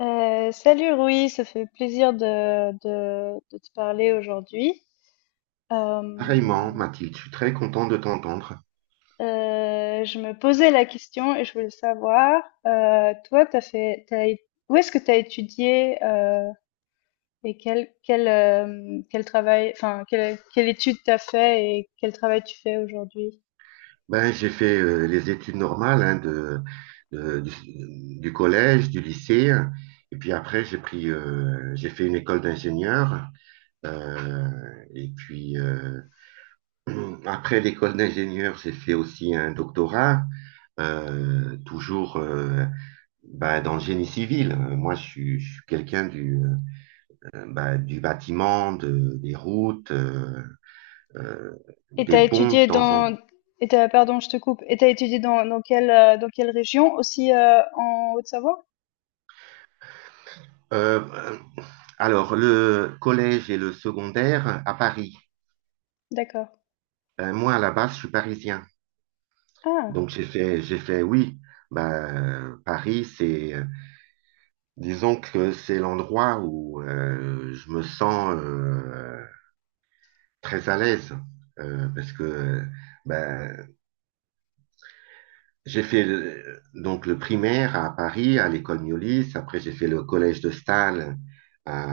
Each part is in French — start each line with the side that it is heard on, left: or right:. left: Salut Rui, ça fait plaisir de te parler aujourd'hui. Euh,
right: Pareillement, Mathilde, je suis très content de t'entendre.
left: je me posais la question et je voulais savoir, toi, t'as fait, t'as, é- où est-ce que tu as étudié, et quel travail, enfin, quelle étude t'as fait et quel travail tu fais aujourd'hui?
right: J'ai fait les études normales, hein, du collège, du lycée, et puis après j'ai pris, j'ai fait une école d'ingénieur. euh, et puis Après l'école d'ingénieur, j'ai fait aussi un doctorat, toujours ben, dans le génie civil. Moi, je suis quelqu'un ben, du bâtiment, des routes, euh,
left: Et
right: des
left: t'as
right: ponts de
left: étudié
right: temps en
left: dans, et t'as, pardon, je te coupe, et t'as étudié dans quelle région? Aussi, en Haute-Savoie?
right: Euh, alors, le collège et le secondaire à Paris.
left: D'accord.
right: Moi, à la base, je suis parisien.
left: Ah,
right: Donc, j'ai fait, oui, bah, Paris, disons que c'est l'endroit où je me sens très à l'aise. Euh, parce que bah, j'ai fait donc le primaire à Paris, à l'école Miolis. Après, j'ai fait le collège de Stahl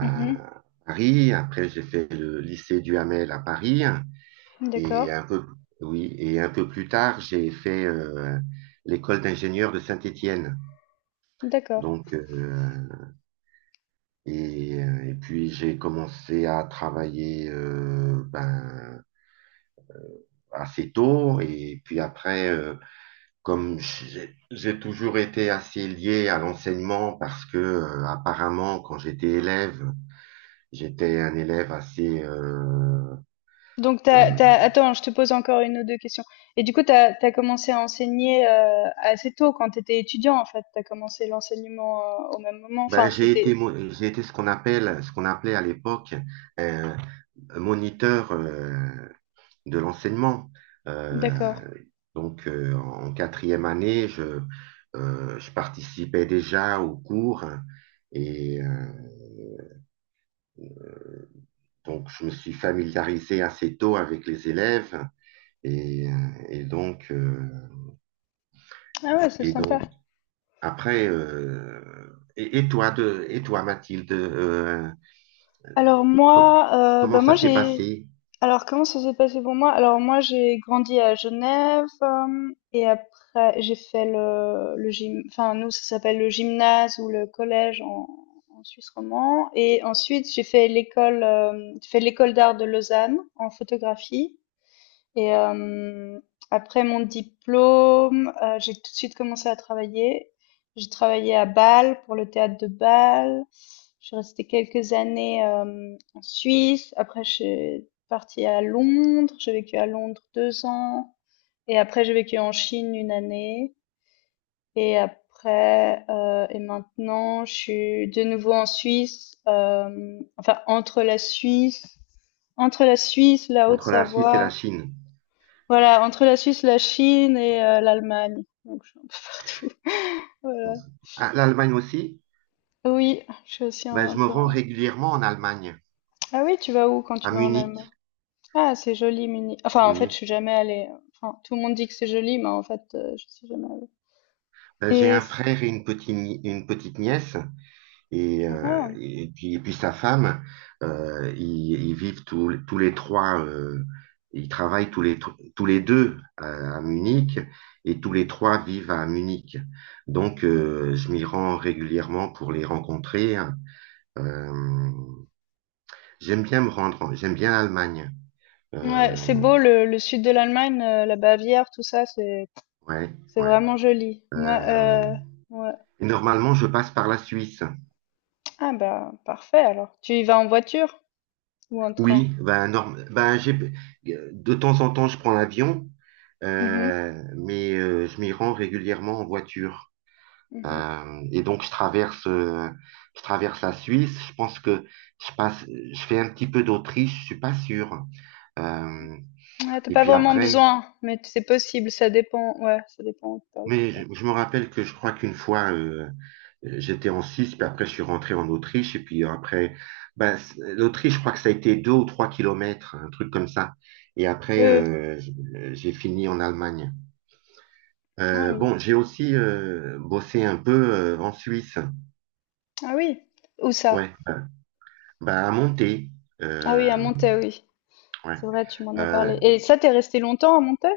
left: mhm,
right: Paris. Après, j'ai fait le lycée Duhamel à Paris. Et
left: d'accord.
right: un peu, oui, et un peu plus tard, j'ai fait l'école d'ingénieur de Saint-Étienne.
left: D'accord.
right: Donc, euh, et puis j'ai commencé à travailler ben, assez tôt. Et puis après, comme j'ai toujours été assez lié à l'enseignement parce que apparemment, quand j'étais élève, j'étais un élève assez
left: Donc,
right: euh,
left: attends, je te pose encore une ou deux questions. Et du coup, t'as commencé à enseigner, assez tôt, quand t'étais étudiant, en fait. T'as commencé l'enseignement, au même moment.
right: ben,
left: Enfin,
right: j'ai été,
left: c'était...
right: j'ai été ce qu'on appelle, ce qu'on appelait à l'époque un, moniteur de l'enseignement. Euh,
left: D'accord.
right: donc, en quatrième année, je participais déjà aux cours et euh, donc je me suis familiarisé assez tôt avec les élèves et, euh, et donc euh,
left: Ah ouais, c'est
right: et
left: sympa.
right: donc après. Et toi de et toi, Mathilde,
left: Alors
right: Com-
left: moi, bah
right: comment
left: moi
right: ça s'est
left: j'ai...
right: passé?
left: Alors, comment ça s'est passé pour moi? Alors, moi, j'ai grandi à Genève, et après, j'ai fait le gym, enfin, nous, ça s'appelle le gymnase ou le collège en, en Suisse romand. Et ensuite, j'ai fait l'école d'art de Lausanne en photographie. Et après mon diplôme, j'ai tout de suite commencé à travailler. J'ai travaillé à Bâle pour le théâtre de Bâle. Je suis restée quelques années, en Suisse. Après, je suis partie à Londres. J'ai vécu à Londres deux ans. Et après, j'ai vécu en Chine une année. Et après, et maintenant, je suis de nouveau en Suisse. Enfin, la
right: Entre la Suisse et
left: Haute-Savoie...
right: la Chine.
left: voilà, entre la Suisse, la Chine et l'Allemagne, donc je suis un peu partout, voilà.
right: Ah, l'Allemagne aussi?
left: Oui, je suis aussi
right: Ben,
left: un
right: je me
left: peu
right: rends
left: un...
right: régulièrement en Allemagne,
left: ah oui, tu vas où quand tu
right: à
left: vas en Allemagne?
right: Munich,
left: Ah, c'est joli Munich. Enfin, en fait,
right: oui.
left: je suis jamais allée, enfin, tout le monde dit que c'est joli, mais en fait, je suis jamais allée
right: Ben, j'ai
left: et
right: un
left: c...
right: frère et une petite, ni- une petite nièce
left: ah ah.
right: et puis sa femme, ils vivent tous les trois, ils travaillent tous les deux à Munich et tous les trois vivent à Munich. Donc, je m'y rends régulièrement pour les rencontrer. Euh, J'aime bien me rendre, j'aime bien l'Allemagne.
left: Ouais,
right: Euh,
left: c'est beau le sud de l'Allemagne, la Bavière, tout ça, c'est
right: ouais,
left: c'est
right: ouais.
left: vraiment joli. Moi,
right: Euh,
left: ouais.
right: Normalement, je passe par la Suisse.
left: Ah bah, parfait alors. Tu y vas en voiture ou en train?
right: Oui, de temps en temps, je prends l'avion,
left: Mmh mh.
right: mais je m'y rends régulièrement en voiture.
left: Mmh.
right: Et donc, je traverse la Suisse. Je pense que je fais un petit peu d'Autriche, je suis pas sûr. Euh,
left: Ouais, t'as
right: et
left: pas
right: puis
left: vraiment
right: après,
left: besoin, mais c'est possible, ça dépend. Ouais, ça dépend par où tu
right: Mais
left: passes.
right: je me rappelle que je crois qu'une fois, j'étais en Suisse, puis après, je suis rentré en Autriche, et puis après, ben, l'Autriche, je crois que ça a été deux ou trois kilomètres, un truc comme ça. Et
left: Oui,
right: après,
left: oui.
right: j'ai fini en Allemagne.
left: Ah oui.
right: Bon, j'ai aussi bossé un peu en Suisse.
left: Ah oui. Où ça?
right: Ouais, à monter.
left: Ah oui, à
right: Euh,
left: Montaix, oui.
right: ouais.
left: C'est vrai, tu m'en as
right: Euh,
left: parlé. Et ça, t'es resté longtemps à Montaix?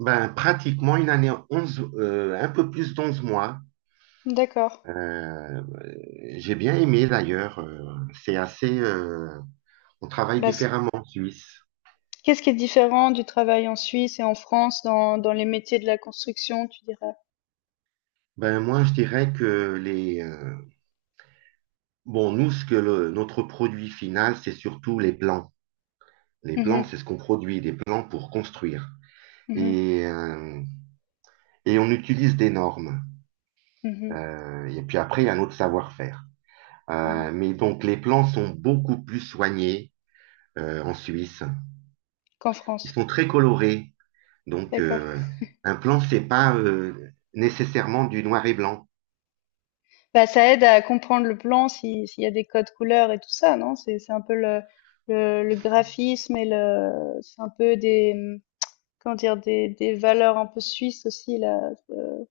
right: ben, pratiquement une année, 11 un peu plus d'onze mois.
left: D'accord.
right: Euh, j'ai bien aimé d'ailleurs. C'est assez. On travaille
left: Bah, c-
right: différemment en Suisse.
left: Qu'est-ce qui est différent du travail en Suisse et en France dans, dans les métiers de la construction, tu dirais?
right: Je dirais que les bon, nous, ce que notre produit final, c'est surtout les plans. Les plans,
left: Mhm,
right: c'est ce qu'on produit, des plans pour construire.
left: mhm,
right: Et euh, et on utilise des normes.
left: mhm,
right: Et puis après, il y a notre savoir-faire.
left: mhm. Mhm.
right: Mais donc les plans sont beaucoup plus soignés en Suisse.
left: Qu'en
right: Ils
left: France.
right: sont très colorés. Donc
left: D'accord.
right: euh, un plan, c'est pas nécessairement du noir et blanc.
left: Bah, ça aide à comprendre le plan si s'il y a des codes couleurs et tout ça, non? C'est un peu le le graphisme et le... c'est un peu des comment dire, des valeurs un peu suisses aussi là. Euh,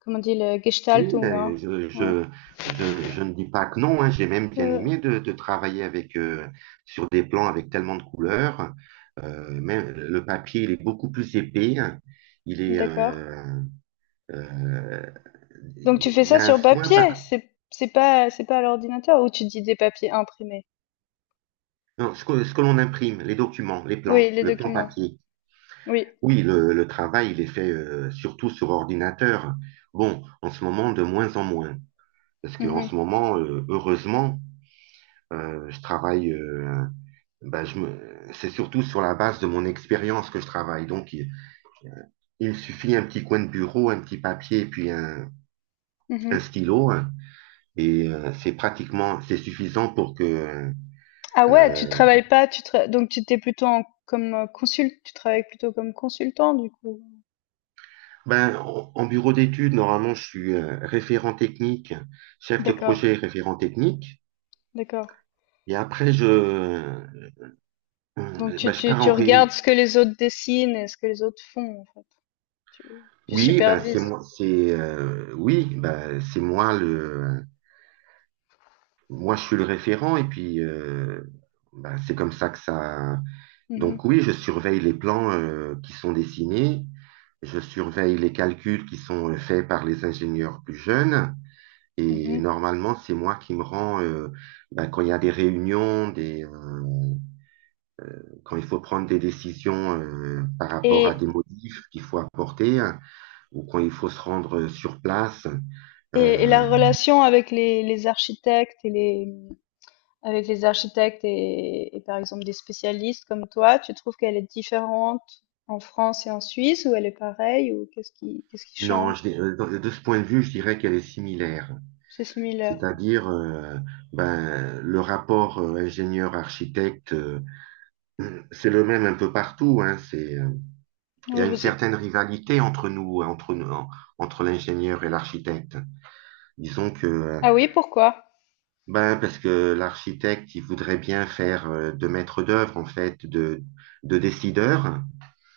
left: comment on dit le
right: Oui,
left: Gestaltung, hein?
right: ben,
left: Ouais.
right: je ne dis pas que non, hein. J'ai même bien
left: Euh,
right: aimé de travailler avec, sur des plans avec tellement de couleurs. Même le papier, il est beaucoup plus épais. Il est,
left: d'accord.
right: euh, euh,
left: Donc tu fais
right: il y
left: ça
right: a un
left: sur
right: soin
left: papier,
right: par…
left: c'est pas à l'ordinateur ou tu dis des papiers imprimés.
right: Non, ce que l'on imprime, les documents, les plans,
left: Oui, les
right: le plan
left: documents.
right: papier.
left: Oui.
right: Oui, le travail, il est fait surtout sur ordinateur. Bon, en ce moment, de moins en moins. Parce qu'en ce
left: Mhm,
right: moment, heureusement, je travaille. Bah, je me... c'est surtout sur la base de mon expérience que je travaille. Donc, il me suffit un petit coin de bureau, un petit papier, un
left: mhm.
right: stylo, hein. Et c'est suffisant pour que…
left: Ah ouais, tu
right: euh,
left: travailles pas, tu tra- donc tu t'es plutôt en- comme consul, tu travailles plutôt comme consultant du coup.
right: ben, en bureau d'études, normalement, je suis chef de
left: D'accord,
right: projet et référent technique.
left: d'accord.
right: Et après,
left: Donc tu,
right: ben, je
left: tu,
right: pars
left: tu
right: en réunion.
left: regardes ce que les autres dessinent et ce que les autres font, en fait. Tu, tu
right: Oui, ben,
left: supervises.
right: oui, ben, moi, je suis le référent et puis ben, c'est comme ça que ça. Donc
left: Mhm,
right: oui, je surveille les plans qui sont dessinés, je surveille les calculs qui sont faits par les ingénieurs plus jeunes et
left: mhm.
right: normalement c'est moi qui me rends ben, quand il y a des réunions, des quand il faut prendre des décisions par rapport à des
left: Et,
right: modifs qu'il faut apporter, hein, ou quand il faut se rendre sur place.
left: et
right: Euh,
left: la relation avec les architectes et les, avec les architectes et par exemple des spécialistes comme toi, tu trouves qu'elle est différente en France et en Suisse ou elle est pareille ou qu'est-ce qui
right: non, je,
left: change?
right: dis- euh, de ce point de vue, je dirais qu'elle est similaire.
left: C'est similaire.
right: C'est-à-dire, ben, le rapport ingénieur-architecte, c'est le même un peu partout, hein. Il y
left: Oui,
right: a une
left: vous êtes-
right: certaine rivalité entre nous, hein, entre l'ingénieur et l'architecte. Disons que,
left: ah oui, pourquoi?
right: ben, parce que l'architecte, il voudrait bien faire de maître d'œuvre, en fait, de décideur.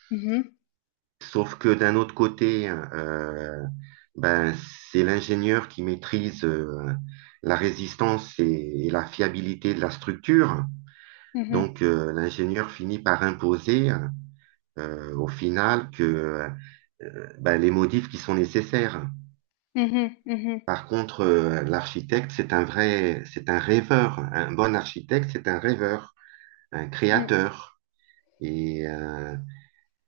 left: Mhm,
right: Sauf que d'un autre côté, ben, c'est l'ingénieur qui maîtrise la résistance et la fiabilité de la structure.
left: mhm,
right: Donc, l'ingénieur finit par imposer au final que ben, les modifs qui sont nécessaires.
left: mhm, mhm,
right: Par contre, l'architecte, c'est un vrai, c'est un rêveur. Un bon architecte, c'est un rêveur, un
left: mhm.
right: créateur. Et, euh,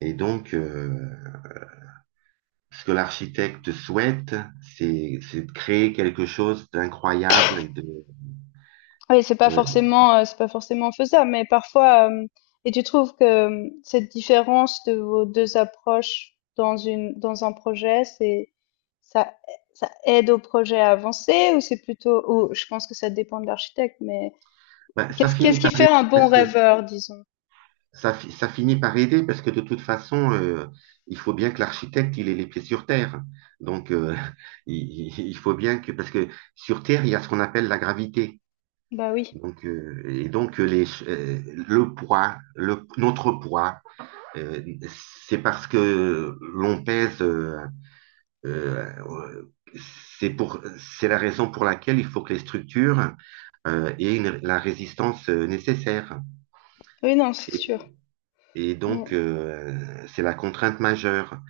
right: et donc, ce que l'architecte souhaite, c'est de créer quelque chose d'incroyable et de.
left: Oui,
right: euh,
left: c'est pas forcément faisable, mais parfois. Et tu trouves que cette différence de vos deux approches dans un projet, c'est, ça, ça aide au projet à avancer ou c'est plutôt, ou je pense que ça dépend de l'architecte, mais
right: ben, ça finit
left: qu'est-ce qui
right: par
left: fait un bon
right: parce que
left: rêveur, disons?
right: Ça, ça finit par aider parce que de toute façon, il faut bien que l'architecte, il ait les pieds sur terre. Donc, il faut bien que, parce que sur Terre, il y a ce qu'on appelle la gravité.
left: Bah oui,
right: Donc, euh, et donc euh, les, ch- euh, le poids, notre poids, euh, c'est parce que l'on pèse. Euh, euh, c'est la raison pour laquelle il faut que les structures aient la résistance nécessaire.
left: oui, non, c'est sûr.
right: Et donc,
left: Mm,
right: c'est la contrainte majeure.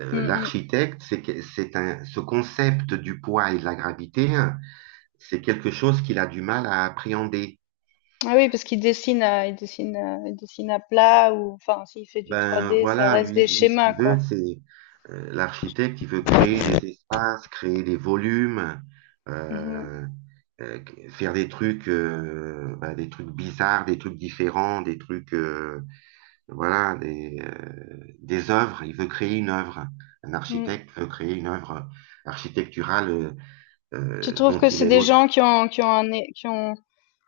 left: mm, mm.
right: L'architecte, c'est que- c'est un, ce concept du poids et de la gravité, hein, c'est quelque chose qu'il a du mal à appréhender.
left: Ah oui, parce qu'il dessine à, il dessine à plat ou, enfin, s'il fait du
right: Ben
left: 3D, ça
right: voilà,
left: reste des
right: lui ce
left: schémas,
right: qu'il
left: quoi.
right: veut, c'est l'architecte, il veut créer des espaces, créer des volumes,
left: Mhm,
right: euh, euh, faire des trucs, ben, des trucs bizarres, des trucs différents, des trucs. Voilà, des œuvres. Il veut créer une œuvre. Un
left: mm.
right: architecte veut créer une œuvre architecturale,
left: Tu trouves
right: dont
left: que
right: il
left: c'est
right: est
left: des
right: l'autre.
left: gens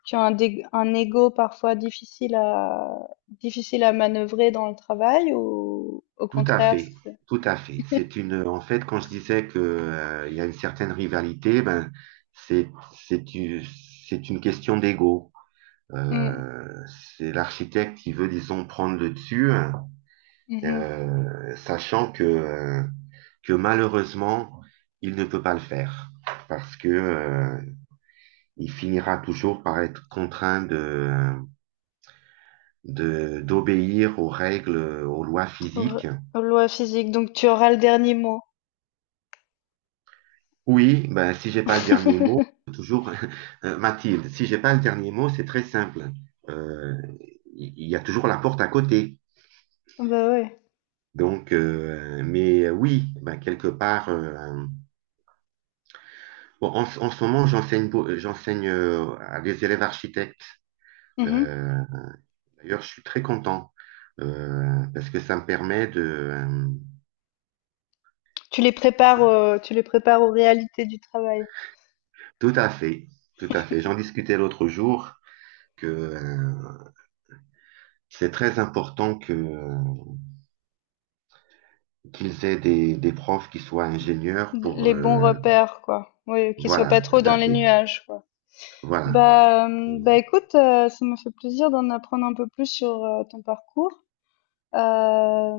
left: qui ont un, dé- un ego parfois difficile à, difficile à manœuvrer dans le travail ou au
right: Tout à
left: contraire,
right: fait,
left: c'est-
right: tout à fait. C'est une, en fait, quand je disais que il y a une certaine rivalité, ben c'est c'est une c'est une question d'ego.
left: mm,
right: Euh, c'est l'architecte qui veut, disons, prendre le dessus, hein,
left: mhm.
right: sachant que que malheureusement il ne peut pas le faire parce que il finira toujours par être contraint d'obéir aux règles, aux lois
left: Re-
right: physiques.
left: loi physique, donc tu auras le dernier mot.
right: Oui, ben, si j'ai pas le dernier mot, toujours, Mathilde, si j'ai pas le dernier mot, c'est très simple. Euh, Il y a toujours la porte à côté.
left: Bah ouais.
right: Donc, oui, ben, quelque part, bon, en ce moment, j'enseigne, j'enseigne à des élèves architectes.
left: Mhm.
right: Euh, D'ailleurs, je suis très content parce que ça me permet de…
left: Tu les prépares aux réalités du travail.
right: Tout à fait, tout à fait. J'en discutais l'autre jour que c'est très important que qu'ils aient des profs qui soient ingénieurs
left: D-
right: pour
left: Les bons repères, quoi. Oui, qu'ils soient pas
right: voilà,
left: trop
right: tout
left: dans
right: à
left: les
right: fait.
left: nuages, quoi.
right: Voilà.
left: Bah écoute, ça me fait plaisir d'en apprendre un peu plus sur ton parcours. Euh,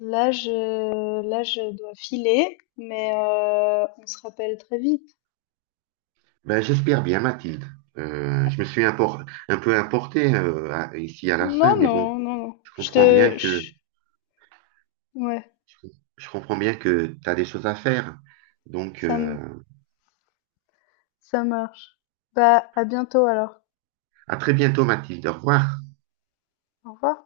left: là, je dois filer, mais on se rappelle très vite.
right: Ben, j'espère bien, Mathilde. Je me suis un peu importé ici à la
left: Non,
right: fin, mais
left: non,
right: bon,
left: non, non.
right: je
left: Je te,
right: comprends bien que
left: je- ouais,
right: je comprends bien que tu as des choses à faire. Donc,
left: ça me, ça marche. Bah, à bientôt alors.
right: à très bientôt, Mathilde. Au revoir.
left: Au revoir.